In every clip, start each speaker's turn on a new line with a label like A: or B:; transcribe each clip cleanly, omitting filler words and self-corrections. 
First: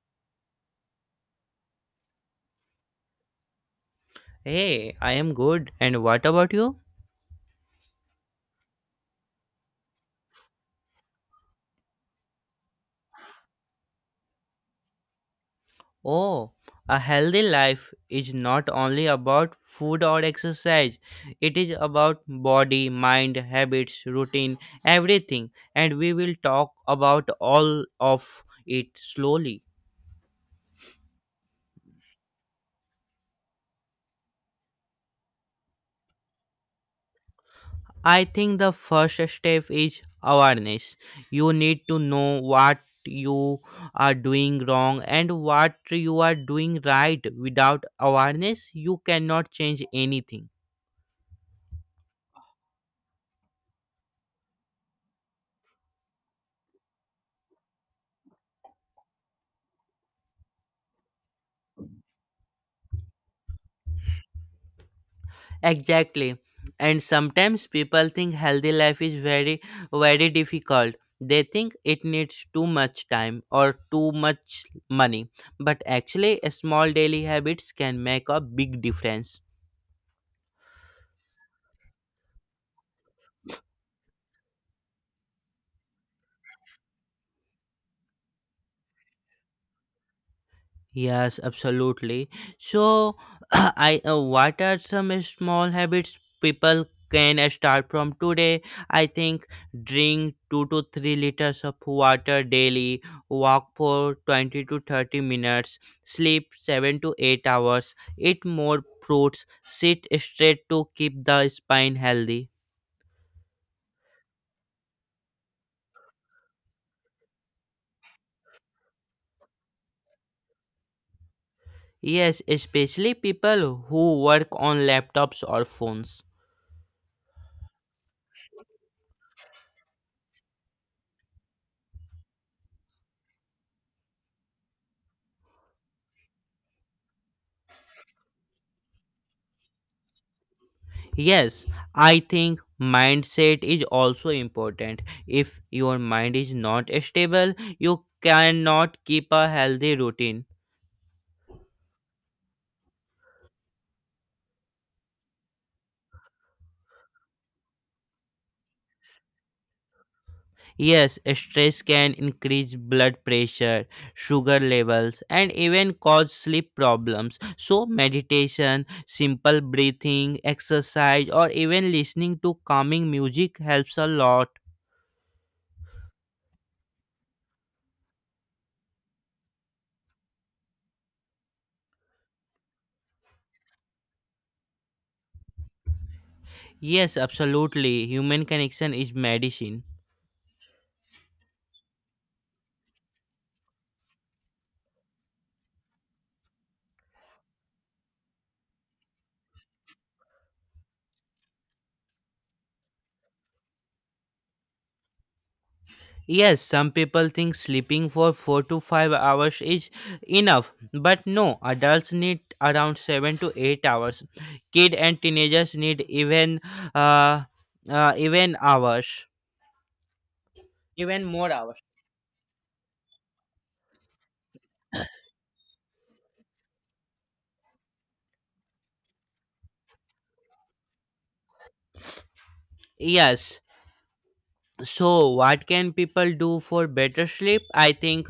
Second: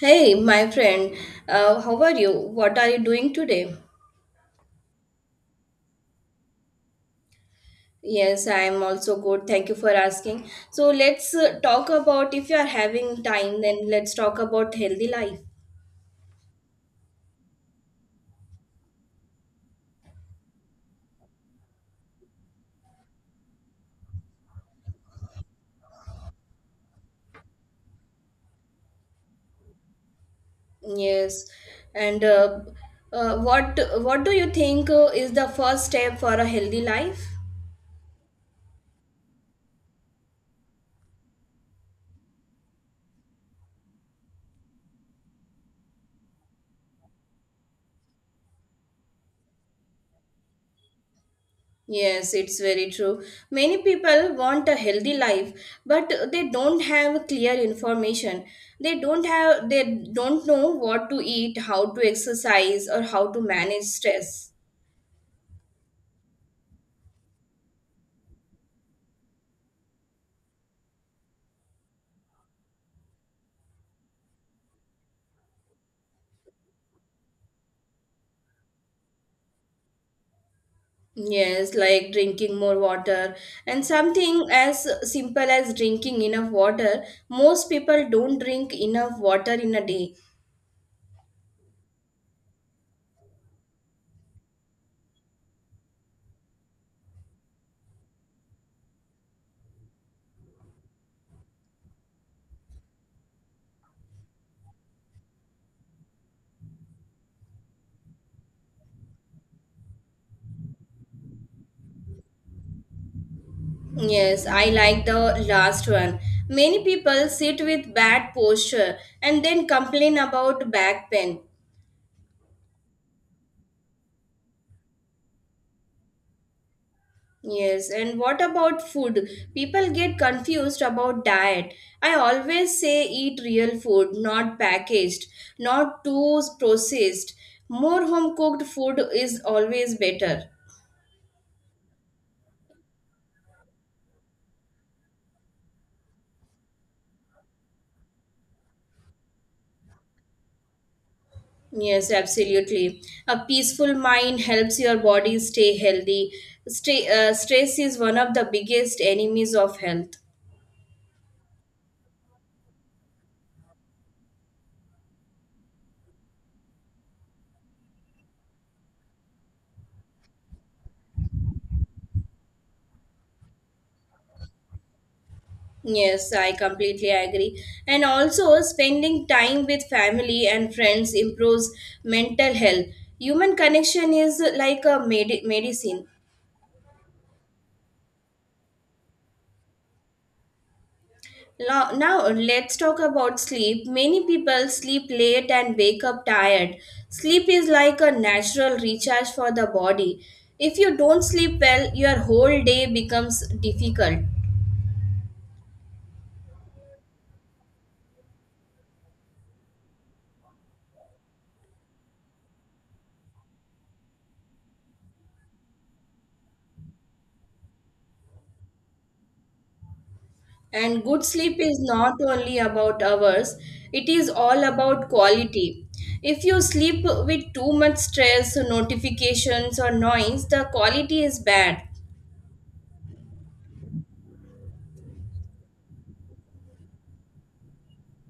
A: Hey, my friend, how are you? What are you doing today?
B: Hey, I am good. And what about you?
A: Yes, I am also good. Thank you for asking. So, let's talk about if you are having time, then let's talk about healthy life.
B: Oh, a healthy life is not only about food or exercise, it is about body, mind, habits, routine, everything. And we will talk about all of it slowly.
A: Yes, and what do you think is the first step for a healthy life?
B: I think the first step is awareness. You need to know what you are doing wrong and what you are doing right. Without awareness, you cannot change anything.
A: Yes, it's very true. Many people want a healthy life, but they don't have clear information. They don't know what to eat, how to exercise, or how to manage stress.
B: Exactly. And sometimes people think healthy life is very very difficult. They think it needs too much time or too much money. But actually small daily habits can make a big difference.
A: Yes, like drinking more water and something as simple as drinking enough water. Most people don't drink enough water in a day.
B: Yes, absolutely. So, I what are some small habits people can start from today? I think drink 2 to 3 liters of water daily, walk for 20 to 30 minutes, sleep 7 to 8 hours, eat more fruits, sit straight to keep the spine healthy.
A: Yes, I like the last one. Many people sit with bad posture and then complain about back pain.
B: Yes, especially people who work on laptops or phones.
A: Yes, and what about food? People get confused about diet. I always say eat real food, not packaged, not too processed. More home cooked food is always better.
B: Yes, I think mindset is also important. If your mind is not stable, you cannot keep a healthy routine.
A: Yes, absolutely. A peaceful mind helps your body stay healthy. Stress is one of the biggest enemies of health.
B: Yes, stress can increase blood pressure, sugar levels, and even cause sleep problems. So, meditation, simple breathing, exercise, or even listening to calming music helps a lot.
A: Yes, I completely agree. And also, spending time with family and friends improves mental health. Human connection is like a medicine.
B: Yes, absolutely. Human connection is medicine.
A: Now, let's talk about sleep. Many people sleep late and wake up tired. Sleep is like a natural recharge for the body. If you don't sleep well, your whole day becomes difficult.
B: Yes, some people think sleeping for 4 to 5 hours is enough, but no, adults need around 7 to 8 hours. Kid and teenagers need uh, even hours,
A: And good
B: even more
A: sleep is
B: hours.
A: not only about hours, it is all about quality. If you sleep with too much stress, notifications, or noise, the quality is bad.
B: Yes, so what can people do for better sleep? I think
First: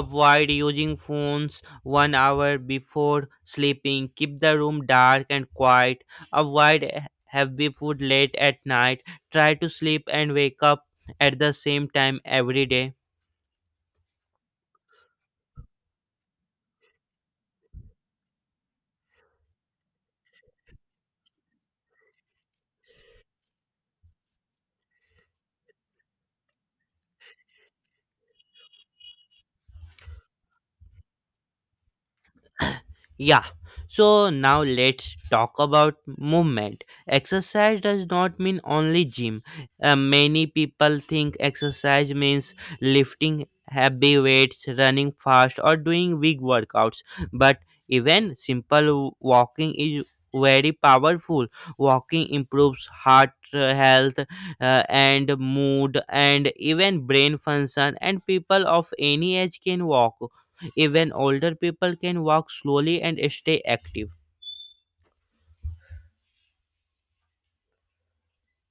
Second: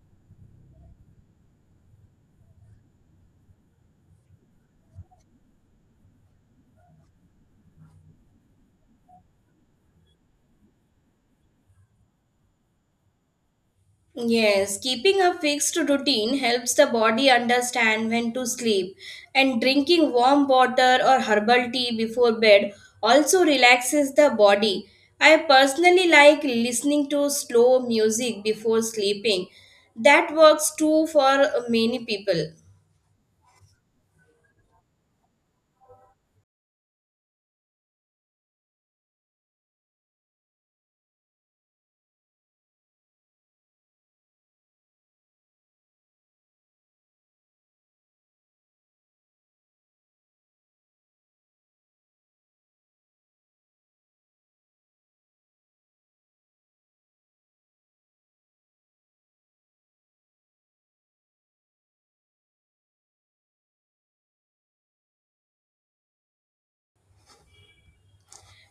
B: avoid using phones one hour before sleeping, keep the room dark and quiet, avoid heavy food late at night, try to sleep and wake up at the same time every day.
A: Yes, keeping a fixed routine helps the body understand when to sleep, and drinking warm water or herbal tea before bed also relaxes the body. I personally like listening to slow music before sleeping. That works too for many people.
B: Yeah, so now let's talk about movement. Exercise does not mean only gym. Many people think exercise means lifting heavy weights, running fast, or doing big workouts. But even simple walking is very powerful. Walking improves heart health and mood, and even brain function. And people of any age can walk. Even older people can walk slowly and stay active.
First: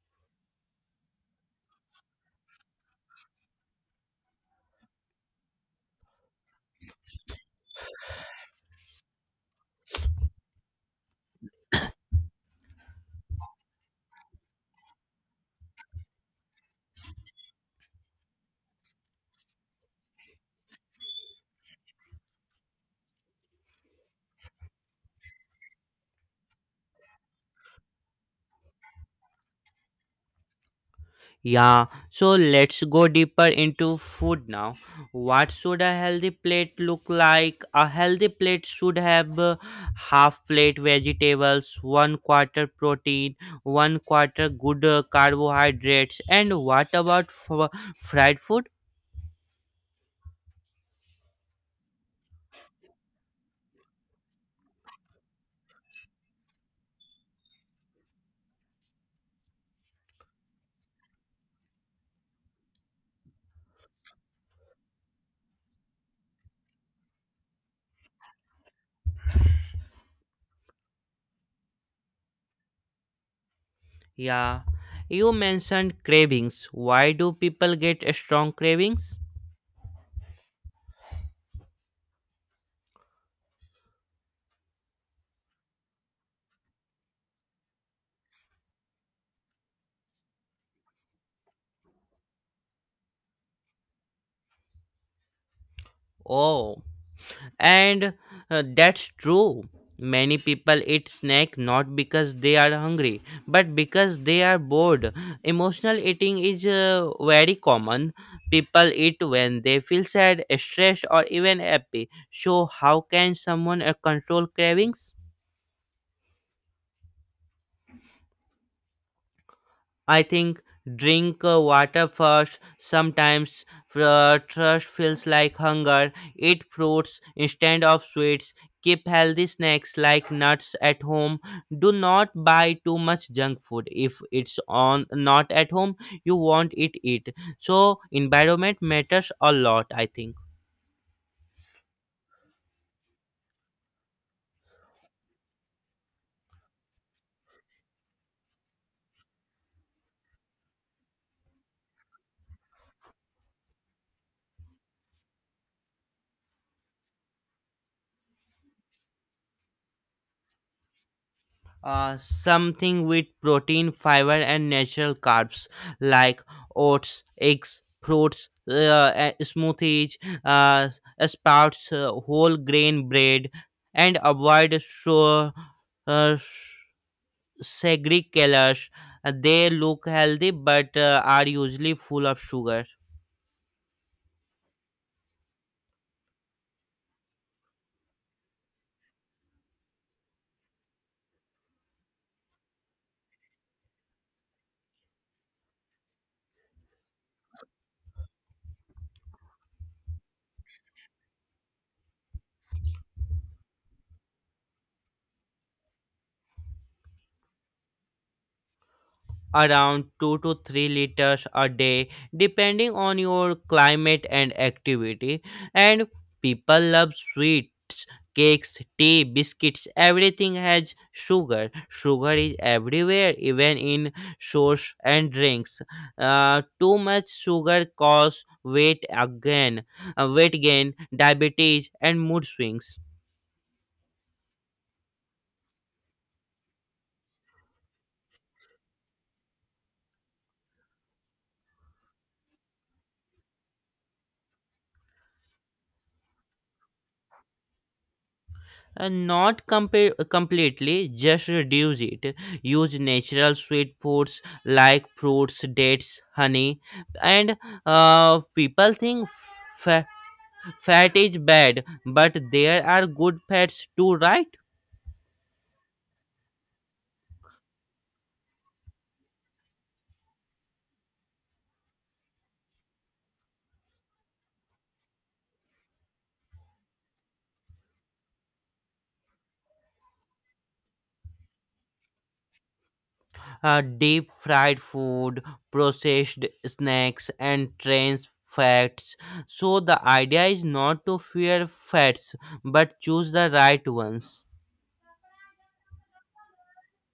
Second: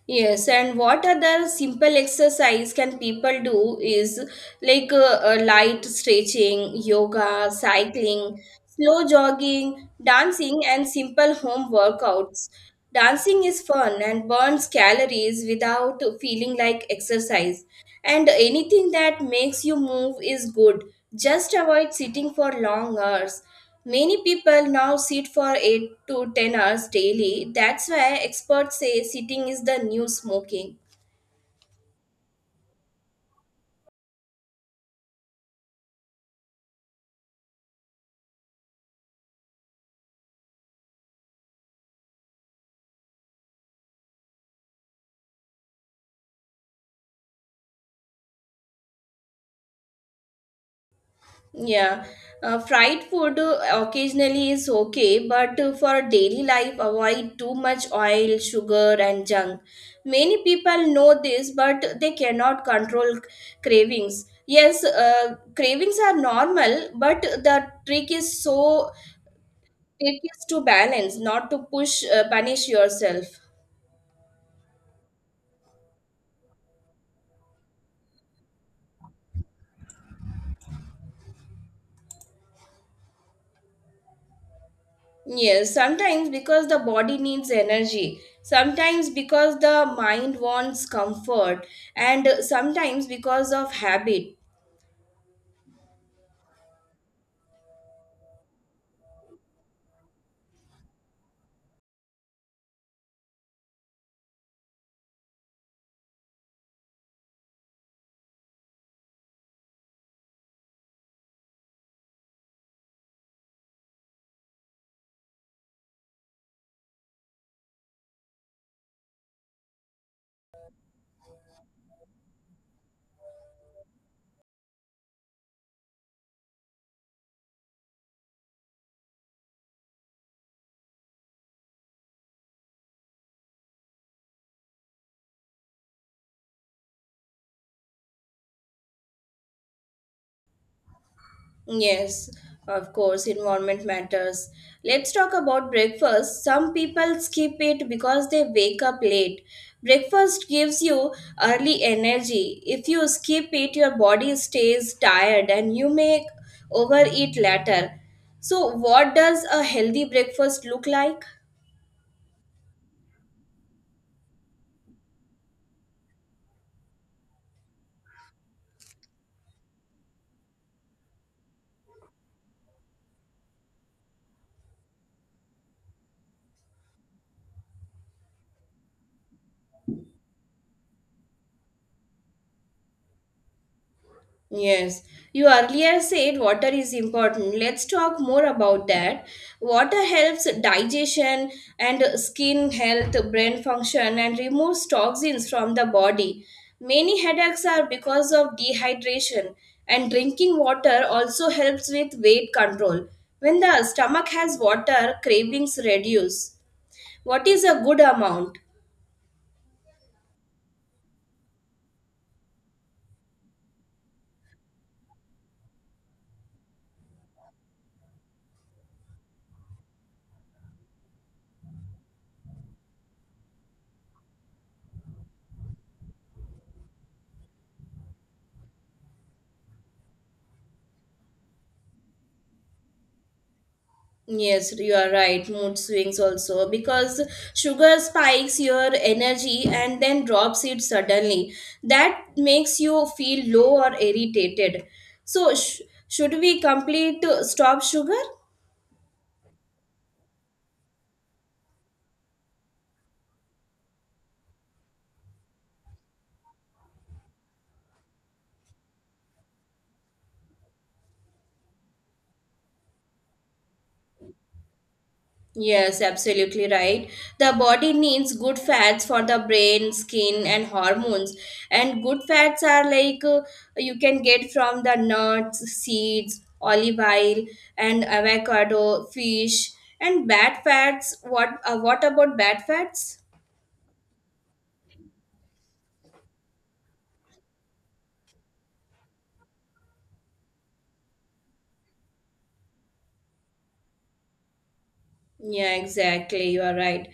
A: Yes, and what other simple exercise can people do is like light stretching, yoga, cycling, slow jogging, dancing, and simple home workouts. Dancing is fun and burns calories without feeling like exercise and anything that makes you move is good. Just avoid sitting for long hours. Many people now sit for 8 to 10 hours daily. That's why experts say sitting is the new smoking.
B: Yeah, so let's go deeper into food now. What should a healthy plate look like? A healthy plate should have half plate vegetables, one quarter protein, one quarter good carbohydrates. And what about fried food?
A: Yeah, fried food occasionally is okay, but for daily life, avoid too much oil, sugar, and junk. Many people know this, but they cannot control cravings. Yes, cravings are normal, but the trick is to balance, not to push punish yourself.
B: Yeah, you mentioned cravings. Why do people get strong cravings?
A: Yes, sometimes because the body needs energy, sometimes because the mind wants comfort, and sometimes because of habit.
B: Oh. And that's true. Many people eat snack not because they are hungry, but because they are bored. Emotional eating is very common. People eat when they feel sad, stressed, or even happy. So, how can someone control cravings? I think drink water first. Sometimes thirst feels like hunger. Eat fruits instead of sweets. Keep healthy snacks like nuts at home. Do not buy too much junk food if it's on not at home. You won't eat it. So environment matters a lot, I think.
A: Yes, of course, environment matters. Let's talk about breakfast. Some people skip it because they wake up late. Breakfast gives you early energy. If you skip it, your body stays tired and you may overeat later. So, what does a healthy breakfast look like?
B: Something with protein, fiber, and natural carbs like oats, eggs, fruits, smoothies, uh, sprouts, whole grain bread, and avoid uh, sugary colors. They look healthy but are usually full of sugar.
A: Yes, you earlier said water is important. Let's talk more about that. Water helps digestion and skin health, brain function, and removes toxins from the body. Many headaches are because of dehydration, and drinking water also helps with weight control. When the stomach has water, cravings reduce. What is a good amount?
B: Around 2 to 3 liters a day, depending on your climate and activity. And people love sweets, cakes, tea, biscuits, everything has sugar. Sugar is everywhere, even in sauce and drinks. Too much sugar causes weight again weight gain, diabetes, and mood swings.
A: Yes, you are right. Mood swings also because sugar spikes your energy and then drops it suddenly. That makes you feel low or irritated. So, should we complete stop sugar?
B: Not completely, just reduce it. Use natural sweet foods like fruits, dates, honey. And people think fa- fat is bad, but there are good fats too, right?
A: Yes, absolutely right. The body needs good fats for the brain, skin, and hormones. And good fats are like you can get from the nuts, seeds, olive oil, and avocado, fish. And bad fats, what about bad fats?
B: Deep fried food, processed snacks, and trans fats. So the idea is not to fear fats, but choose the right ones.
A: Yeah, exactly. You are right.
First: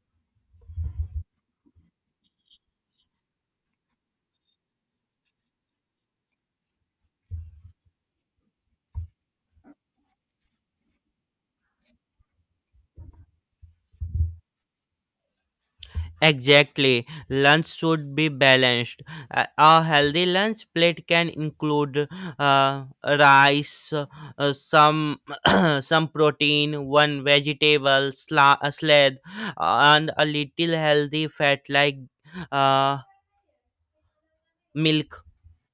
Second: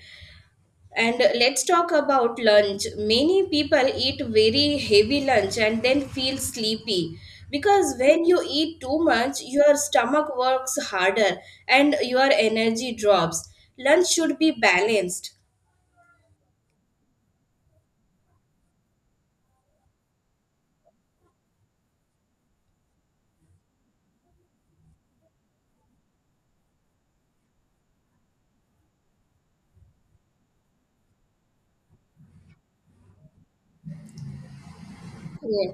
A: And let's talk about lunch. Many people eat very heavy lunch and then feel sleepy because when you eat too much, your stomach works harder and your energy drops. Lunch should be balanced.
B: Exactly. Lunch should be balanced. A healthy lunch plate can include rice, some some protein, one vegetable salad, and a little healthy fat like uh, milk.
A: Yeah.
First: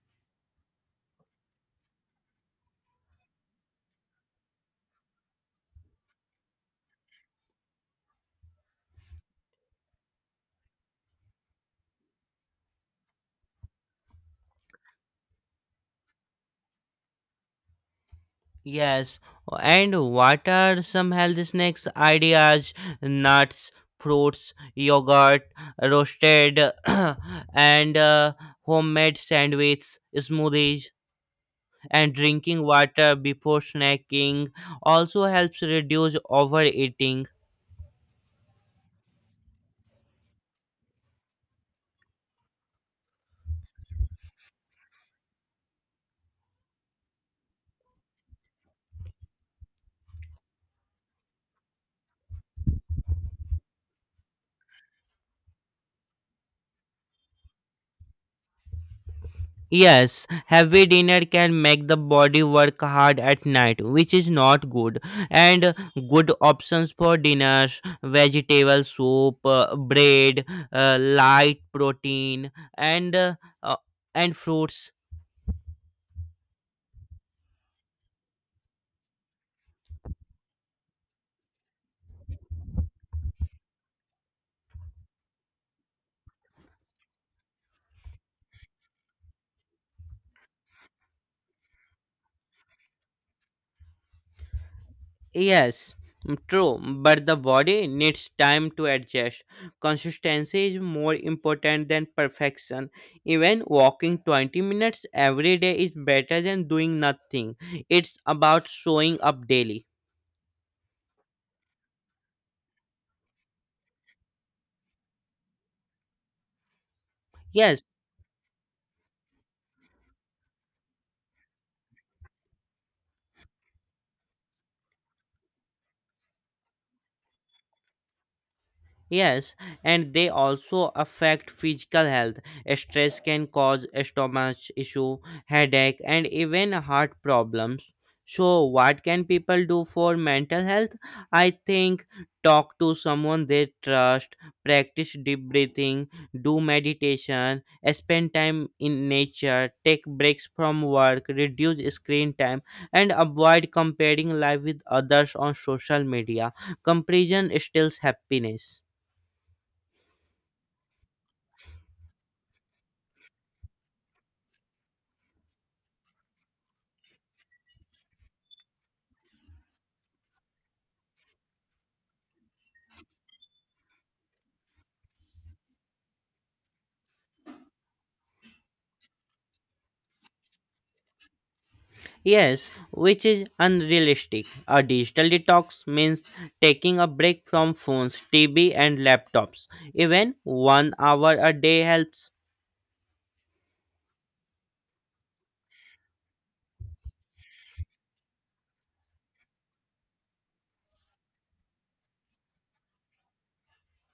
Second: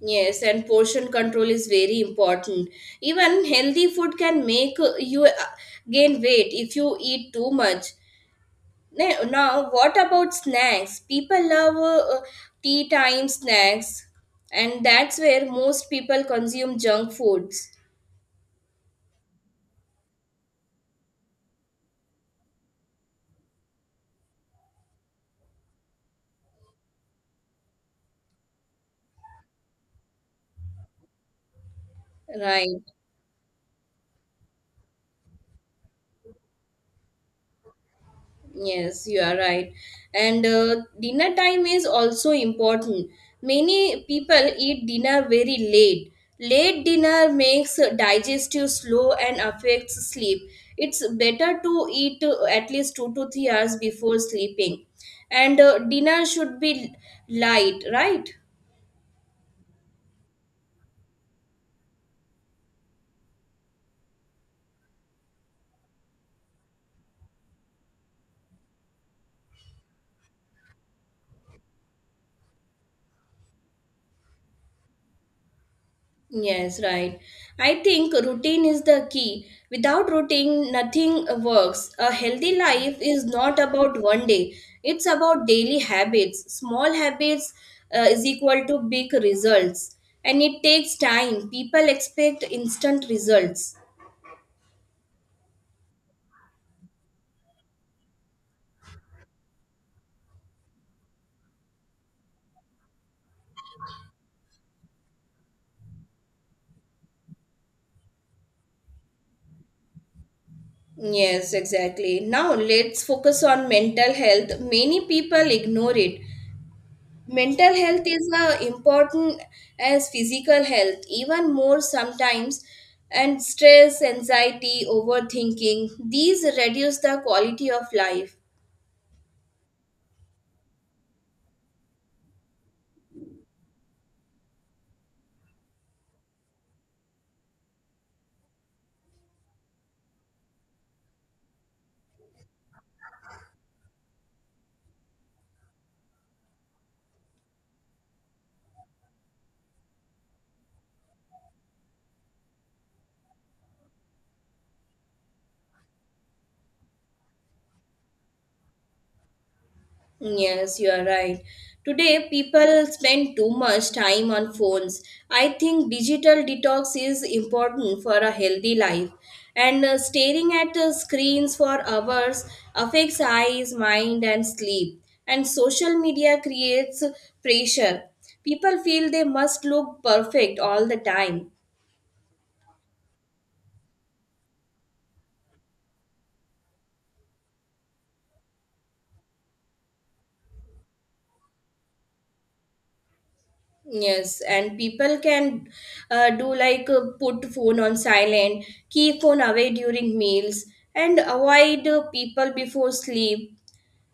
A: Yes, and portion control is very important. Even healthy food can make you gain weight if you eat too much. Now what about snacks? People love tea time snacks, and that's where most people consume junk foods.
B: Yes, and what are some healthy snacks ideas? Nuts, fruits, yogurt, roasted, and homemade sandwiches, smoothies, and drinking
A: Right.
B: water before snacking also helps reduce overeating.
A: Yes, you are right. And dinner time is also important. Many people eat dinner very late. Late dinner makes digestive slow and affects sleep. It's better to eat at least 2 to 3 hours before sleeping. And dinner should be light, right?
B: Yes, heavy dinner can make the body work hard at night, which is not good. And good options for dinners: vegetable soup, bread, light protein, and uh, uh, and fruits.
A: Yes, right. I think routine is the key. Without routine, nothing works. A healthy life is not about one day, it's about daily habits. Small habits is equal to big results, and it takes time. People expect instant results.
B: Yes, true, but the body needs time to adjust. Consistency is more important than perfection. Even walking 20 minutes every day is better than doing nothing. It's about showing up daily.
A: Yes, exactly. Now let's focus on mental health. Many people ignore it. Mental
B: Yes,
A: health is important as physical health, even more sometimes, and stress, anxiety, overthinking, these reduce the quality of life.
B: Yes, and they also affect physical health. Stress can cause stomach issue, headache, and even heart problems. So, what can people do for mental health? I think talk to someone they trust, practice deep breathing, do meditation, spend time in nature, take breaks from work, reduce screen time, and avoid comparing life with others on social media. Comparison steals happiness.
A: Yes, you are right. Today, people spend too much time on phones. I think digital detox is important for a healthy life. And staring at screens for hours affects eyes, mind, and sleep. And social media creates pressure. People feel they must look perfect all the time.
B: Yes, which is unrealistic. A digital detox means taking a break from phones, TV, and laptops. Even one hour a day helps.
A: Yes, and people can do like put phone on silent, keep phone away during meals, and avoid people before sleep,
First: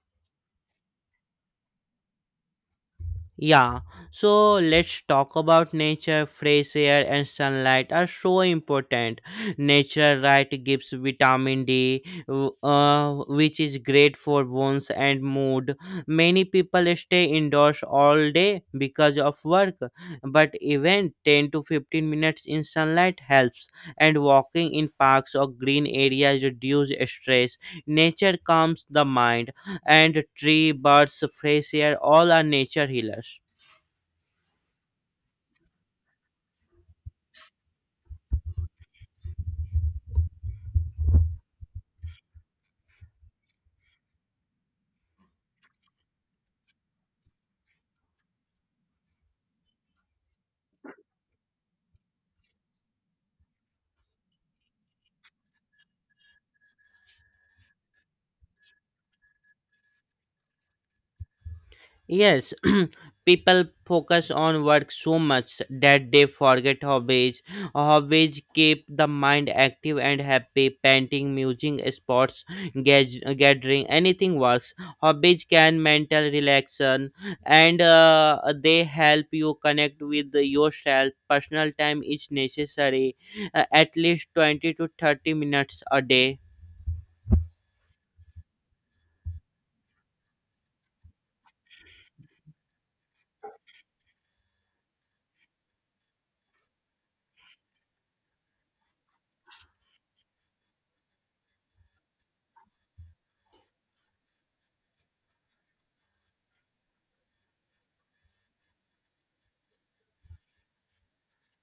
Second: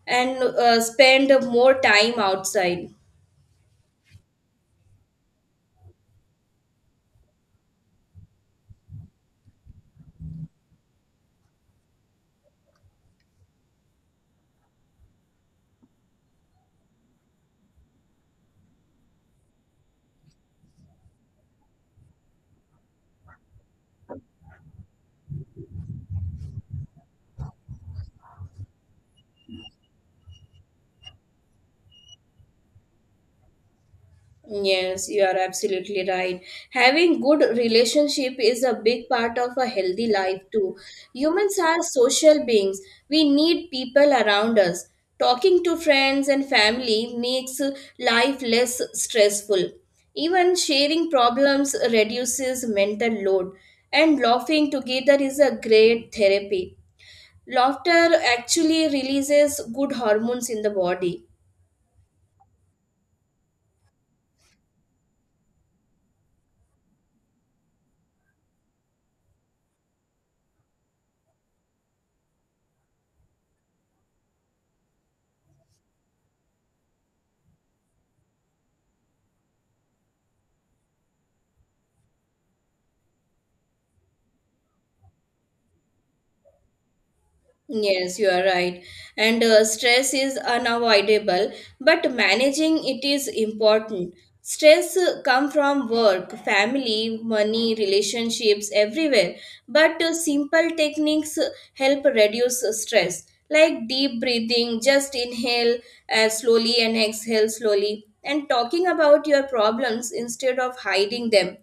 A: and spend more time outside.
B: Yeah, so let's talk about nature. Fresh air and sunlight are so important. Nature, right, gives vitamin D, which is great for bones and mood. Many people stay indoors all day because of work, but even 10 to 15 minutes in sunlight helps, and walking in parks or green areas reduce stress. Nature calms the mind, and tree, birds, fresh air, all are nature healers.
A: Yes, you are absolutely right. Having good relationship is a big part of a healthy life too. Humans are social beings. We need people around us. Talking to friends and family makes life less stressful. Even sharing problems reduces mental load, and laughing together is a great therapy. Laughter actually releases good hormones in the body.
B: Yes, people focus on work so much that they forget hobbies. Hobbies keep the mind active and happy. Painting, music, sports, gathering, anything works. Hobbies can mental relaxation, and they help you connect with yourself. Personal time is necessary, at least 20 to 30 minutes a day.
A: Yes, you are right. And stress is unavoidable, but managing it is important. Stress come from work, family, money, relationships, everywhere. But simple techniques help reduce stress like deep breathing, just inhale slowly and exhale slowly, and talking about your problems instead of hiding them.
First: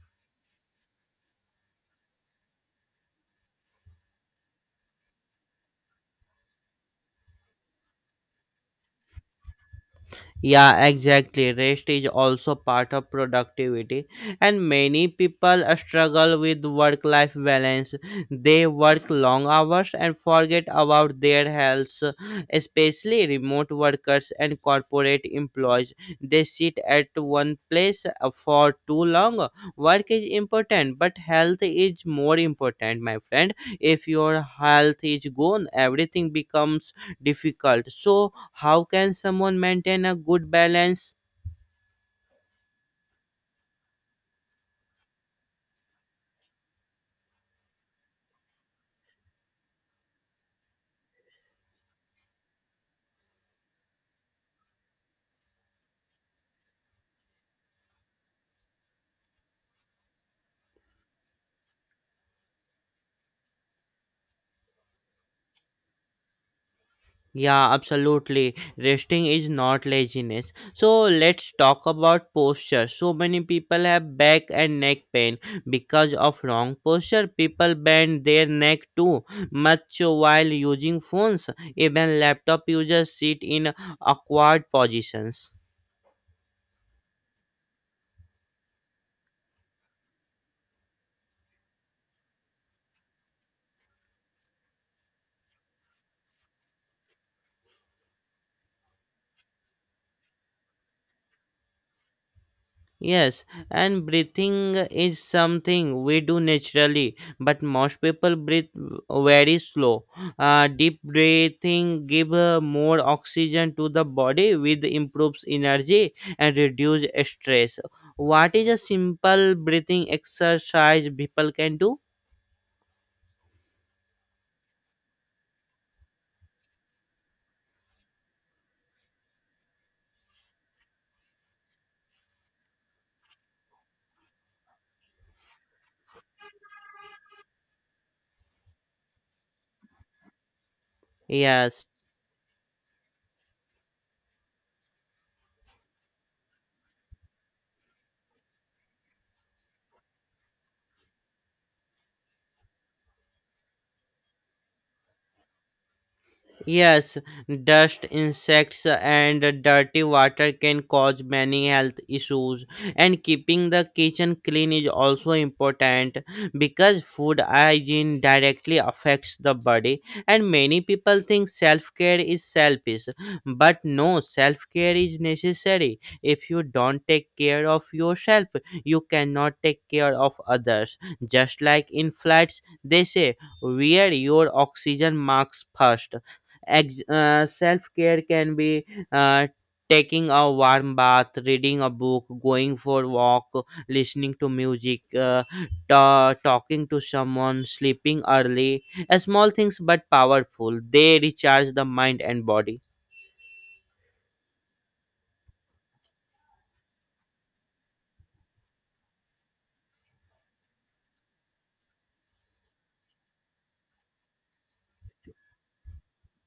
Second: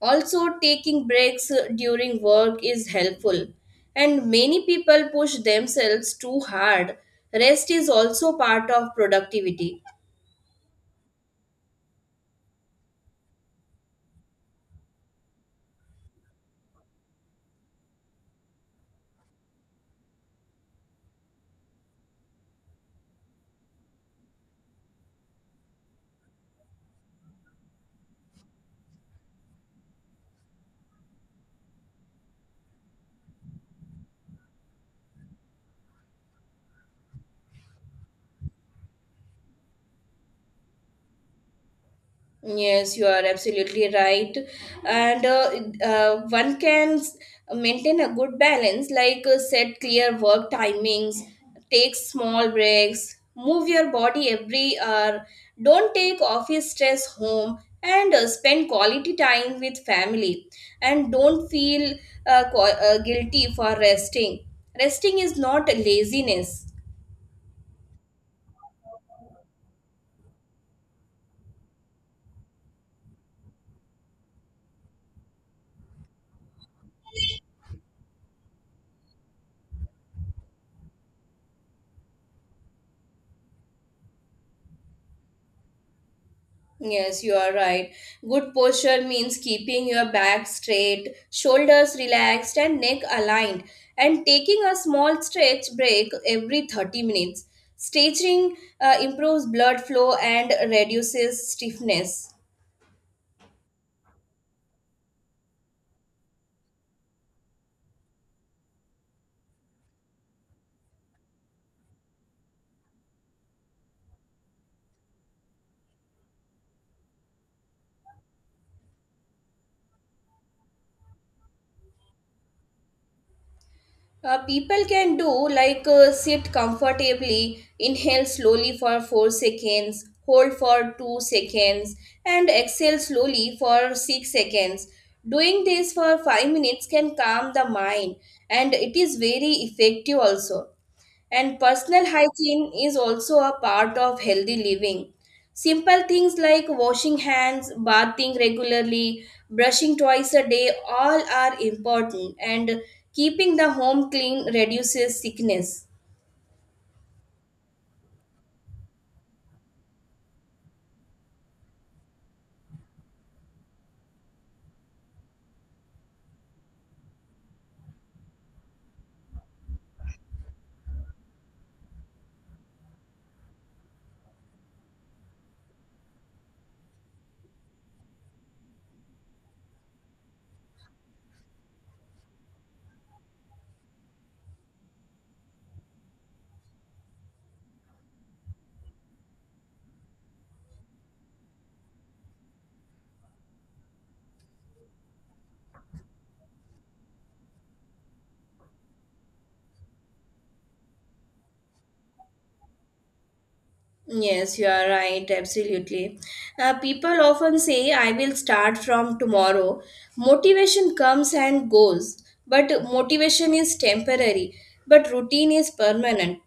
A: Also, taking breaks during work is helpful, and many people push themselves too hard. Rest is also part of productivity.
B: Yeah, exactly. Rest is also part of productivity, and many people struggle with work life balance. They work long hours and forget about their health, especially remote workers and corporate employees. They sit at one place for too long. Work is important, but health is more important, my friend. If your health is gone, everything becomes difficult. So, how can someone maintain a good balance?
A: Yes, you are absolutely right. And one can maintain a good balance, like set clear work timings, take small breaks, move your body every hour, don't take office stress home, and spend quality time with family. And don't feel guilty for resting. Resting is not laziness.
B: Yeah, absolutely. Resting is not laziness. So, let's talk about posture. So, many people have back and neck pain because of wrong posture. People bend their neck too much while using phones. Even laptop users sit in awkward positions.
A: Yes, you are right. Good posture means keeping your back straight, shoulders relaxed, and neck aligned, and taking a small stretch break every 30 minutes. Stretching improves blood flow and reduces stiffness.
B: Yes, and breathing is something we do naturally, but most people breathe very slow. Deep breathing give more oxygen to the body, which improves energy and reduce stress. What is a simple breathing exercise people can do?
A: People can do like sit comfortably, inhale slowly for 4 seconds, hold for 2 seconds, and exhale slowly for 6 seconds. Doing this for 5 minutes can calm the mind and it is very effective also. And
B: Yes.
A: personal hygiene is also a part of healthy living. Simple things like washing hands, bathing regularly, brushing twice a day, all are important. And keeping the home clean reduces sickness.
B: Yes, dust, insects, and dirty water can cause many health issues. And keeping the kitchen clean is also important because food hygiene directly affects the body. And many people think self care is selfish, but no, self care is necessary. If you don't take care of yourself, you cannot take care of others. Just like in flats, they say, wear your oxygen mask first. Self care can be uh, taking a warm bath, reading a book, going for a walk, listening to music, talking to someone, sleeping early. Small things but powerful. They recharge the mind and body.
A: Yes, you are right, absolutely. People often say, I will start from tomorrow. Motivation comes and goes, but motivation is temporary, but routine is permanent.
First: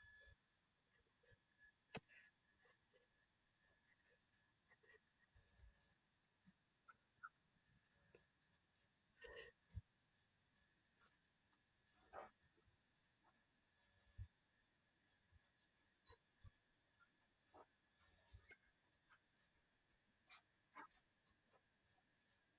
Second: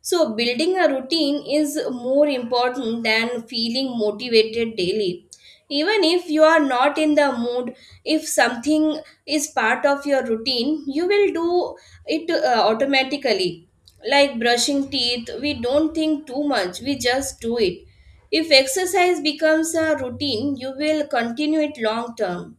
A: So, building a routine is more important than feeling motivated daily. Even if you are not in the mood, if something is part of your routine, you will do it automatically. Like brushing teeth, we don't think too much, we just do it. If exercise becomes a routine, you will continue it long term.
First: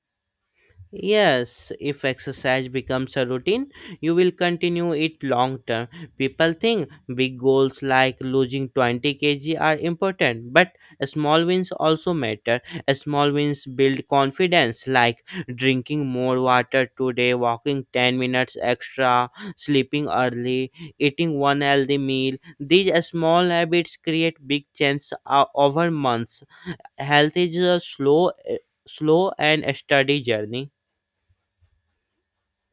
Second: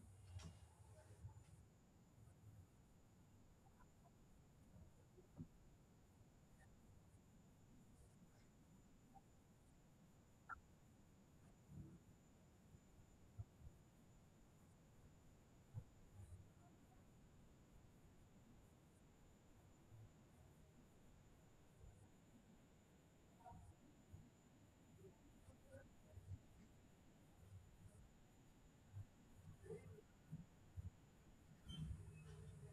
B: Yes, if exercise becomes a routine, you will continue it long term. People think big goals like losing 20 kg are important, but small wins also matter. Small wins build confidence, like drinking more water today, walking 10 minutes extra, sleeping early, eating one healthy meal. These small habits create big changes over months. Health is a slow and steady journey.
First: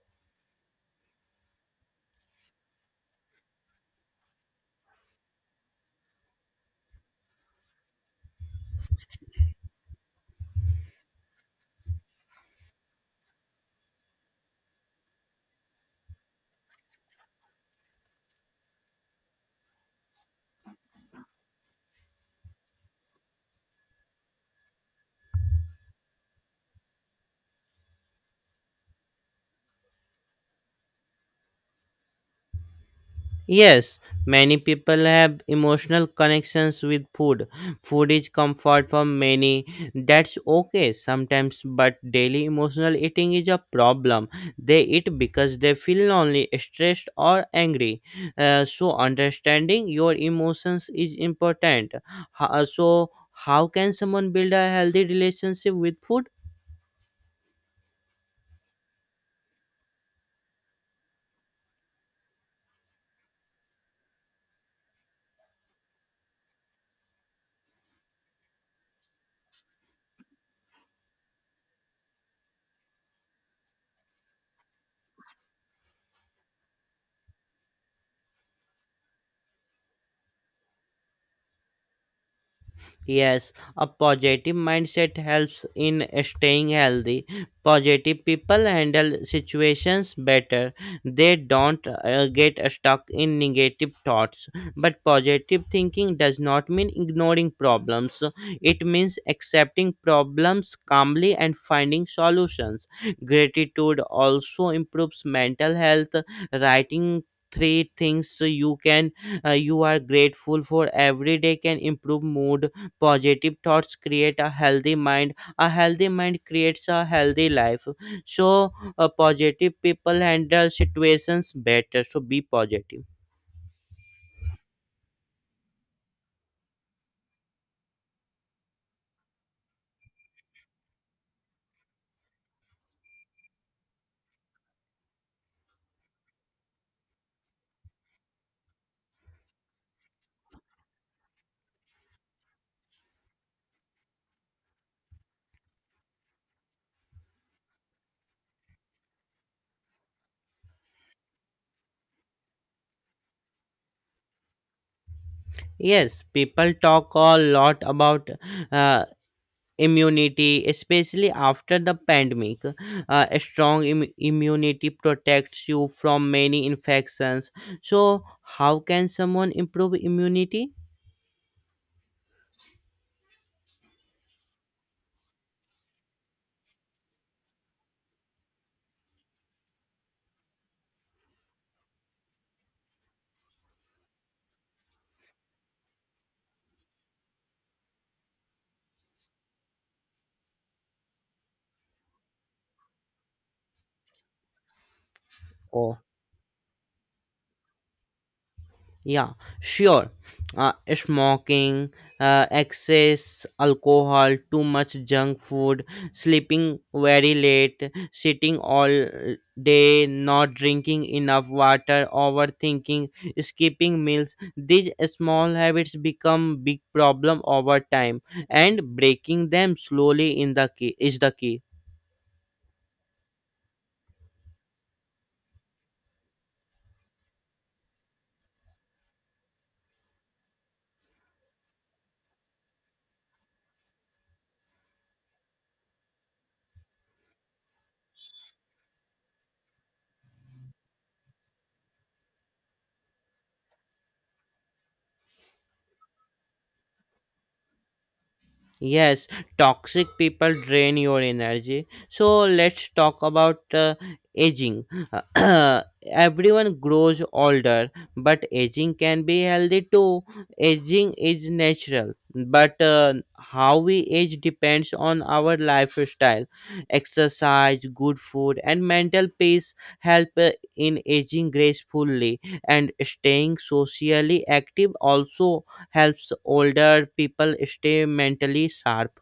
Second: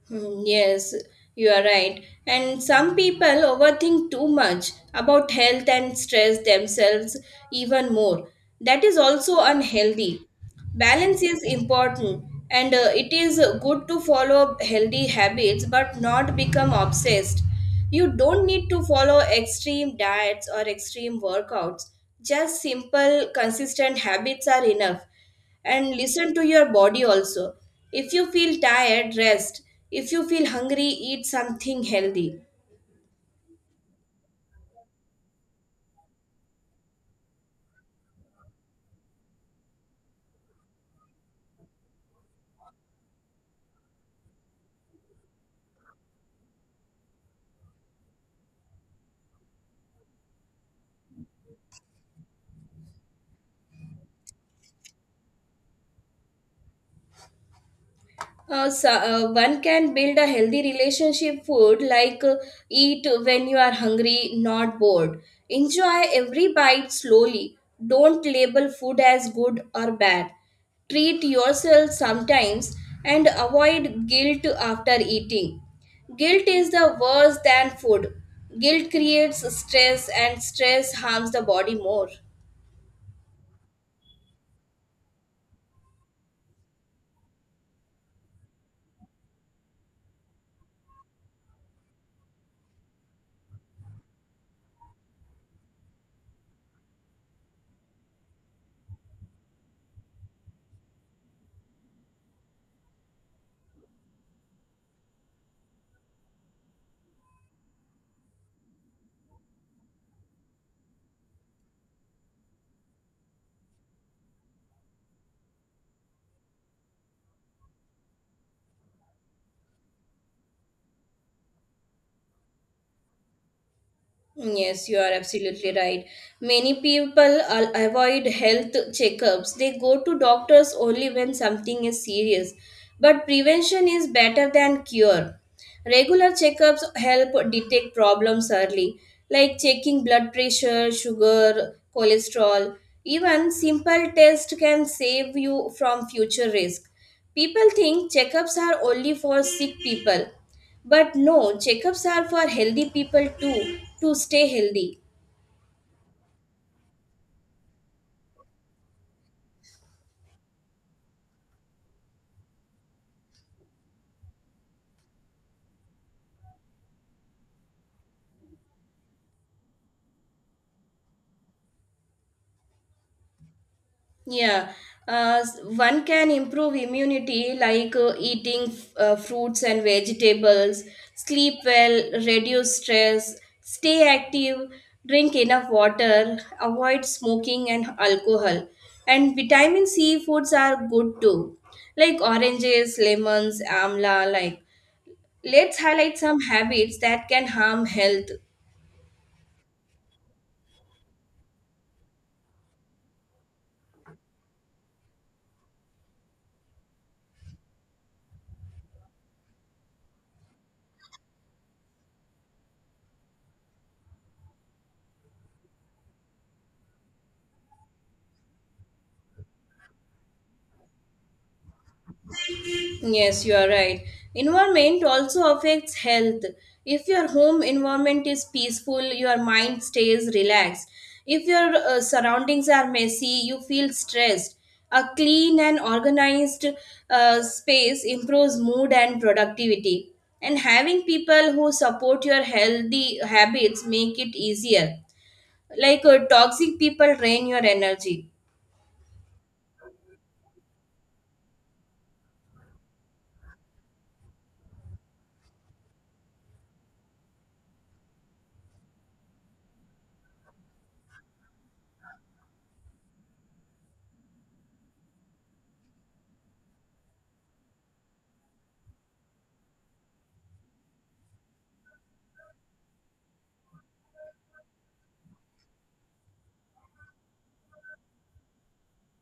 A: Hmm. Yes, you are right. And some people overthink too much about health and stress themselves even more. That is also unhealthy. Balance is important, and it is good to follow healthy habits but not become obsessed. You don't need to follow extreme diets or extreme workouts. Just simple, consistent habits are enough, and listen to your body also. If you feel tired, rest. If you feel hungry, eat something healthy.
B: Yes, many people have emotional connections with food. Food is comfort for many. That's okay sometimes, but daily emotional eating is a problem. They eat because they feel lonely, stressed, or angry. So, understanding your emotions is important. So, how can someone build a healthy relationship with food?
A: One can build a healthy relationship food like eat when you are hungry, not bored. Enjoy every bite slowly. Don't label food as good or bad. Treat yourself sometimes, and avoid guilt after eating. Guilt is the worse than food. Guilt creates stress and stress harms the body more.
B: Yes, a positive mindset helps in staying healthy. Positive people handle situations better. They don't get stuck in negative thoughts. But positive thinking does not mean ignoring problems. It means accepting problems calmly and finding solutions. Gratitude also improves mental health. Writing three things you are grateful for every day can improve mood. Positive thoughts create a healthy mind. A healthy mind creates a healthy life. So, positive people handle situations better, so be positive.
A: Yes, you are absolutely right. Many people avoid health checkups. They go to doctors only when something is serious. But prevention is better than cure. Regular checkups help detect problems early, like checking blood pressure, sugar, cholesterol. Even simple tests can save you from future risk. People think checkups are only for sick people, but no, checkups are for healthy people too, to stay healthy.
B: Yes, people talk a lot about uh, immunity, especially after the pandemic. A strong immunity protects you from many infections. So, how can someone improve immunity?
A: Yeah. One can improve immunity like eating fruits and vegetables, sleep well, reduce stress, stay active, drink enough water, avoid smoking and alcohol. And vitamin C foods are good too, like oranges, lemons, amla. Like, let's
B: Oh.
A: highlight some habits that can harm health.
B: Yeah, sure. Smoking, excess alcohol, too much junk food, sleeping very late, sitting all day, not drinking enough water, overthinking, skipping meals. These small habits become big problem over time, and breaking them slowly in the key is the key.
A: Yes, you are right. Environment also affects health. If your home environment is peaceful, your mind stays relaxed. If your surroundings are messy, you feel stressed. A clean and organized space improves mood and productivity. And having people who support your healthy habits make it easier. Like toxic people drain your energy.
B: Yes, toxic people drain your energy. So let's talk about aging. Everyone grows older, but aging can be healthy too. Aging is natural, but how we age depends on our lifestyle. Exercise, good food, and mental peace help in aging gracefully, and staying socially active also helps older people stay mentally sharp.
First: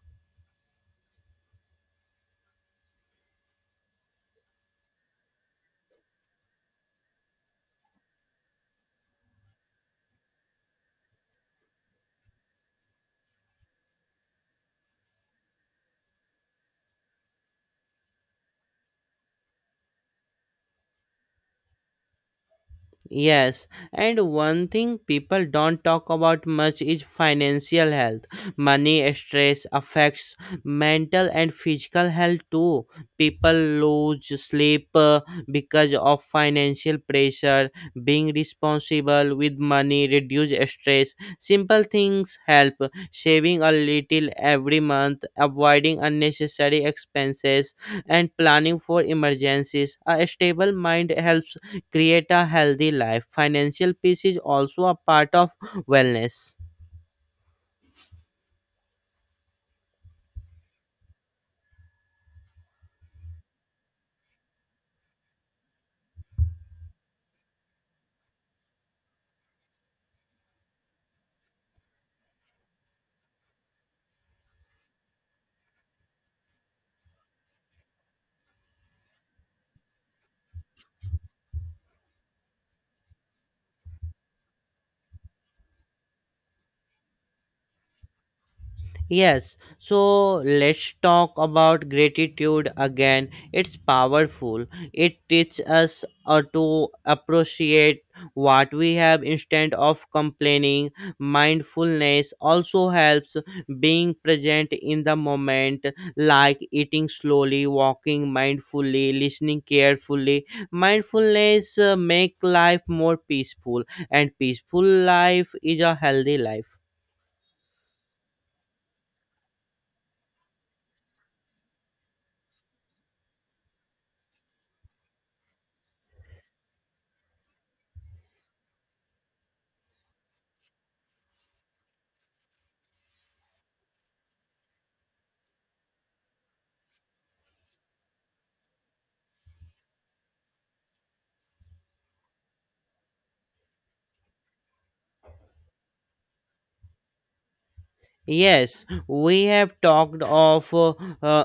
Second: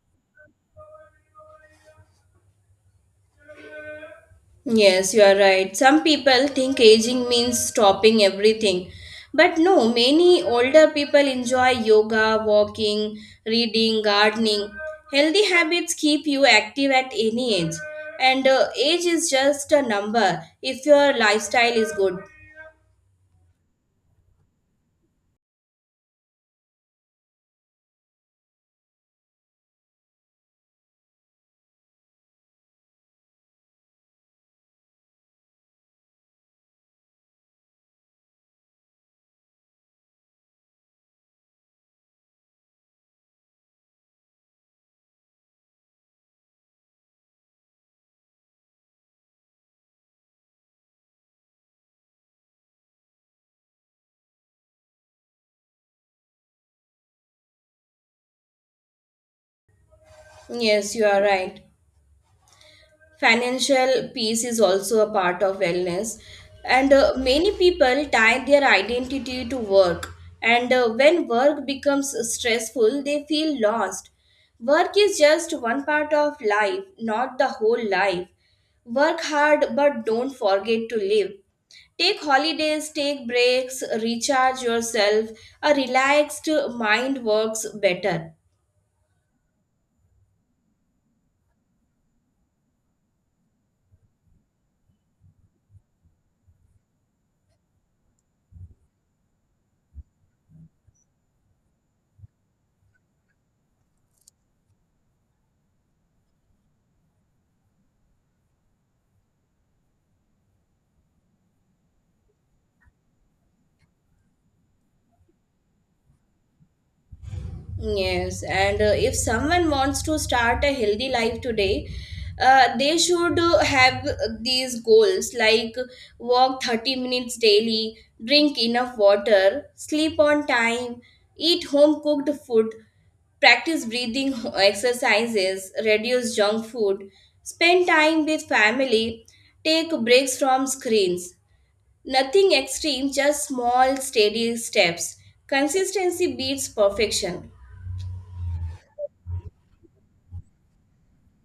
A: Yes, you are right. Some people think aging means stopping everything. But no, many older people enjoy yoga, walking, reading, gardening. Healthy habits keep you active at any age. And age is just a number if your lifestyle is good.
B: Yes, and one thing people don't talk about much is financial health. Money stress affects mental and physical health too. People lose sleep because of financial pressure. Being responsible with money reduces stress. Simple things help. Saving a little every month, avoiding unnecessary expenses, and planning for emergencies. A stable mind helps create a healthy life. Financial peace is also a part of wellness.
A: Yes, you are right. Financial peace is also a part of wellness, and many people tie their identity to work, and when work becomes stressful they feel lost. Work is just one part of life, not the whole life. Work hard but don't forget to live. Take holidays, take breaks, recharge yourself. A relaxed mind works better.
B: Yes, so let's talk about gratitude again. It's powerful. It teaches us to appreciate what we have instead of complaining. Mindfulness also helps being present in the moment, like eating slowly, walking mindfully, listening carefully. Mindfulness make life more peaceful, and peaceful life is a healthy life.
A: Yes, and if someone wants to start a healthy life today, they should have these goals like walk 30 minutes daily, drink enough water, sleep on time, eat home cooked food, practice breathing exercises, reduce junk food, spend time with family, take breaks from screens. Nothing extreme, just small, steady steps. Consistency beats perfection.
B: Yes, we have talked of uh,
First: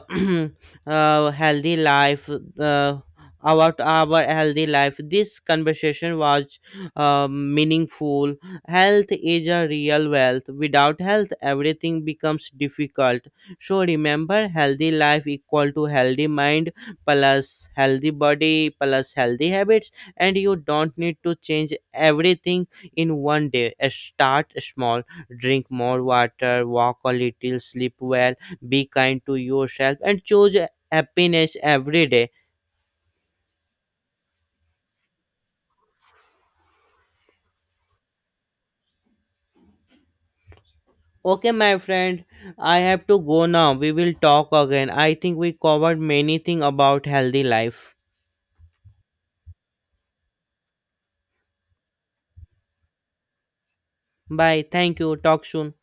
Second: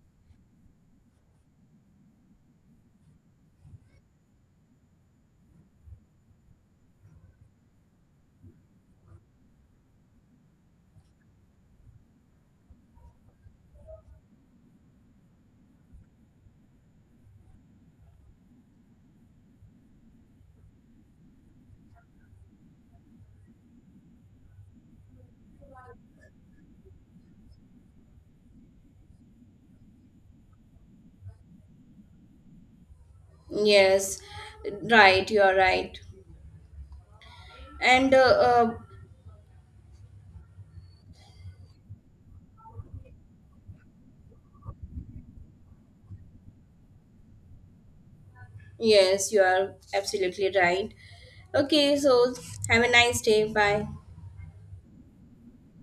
B: healthy life, uh, about our healthy life. This conversation was meaningful. Health is a real wealth. Without health, everything becomes difficult. So remember, healthy life equal to healthy mind plus healthy body plus healthy habits, and you don't need to change everything in one day. Start small. Drink more water, walk a little, sleep well, be kind to yourself, and choose happiness every day.
A: Yes, right, you are right. And
B: Okay, my friend, I have to go now. We will talk again. I think we covered many things about healthy life.
A: Yes, you are absolutely right. Okay, so have a nice day. Bye.
B: Bye. Thank you. Talk soon.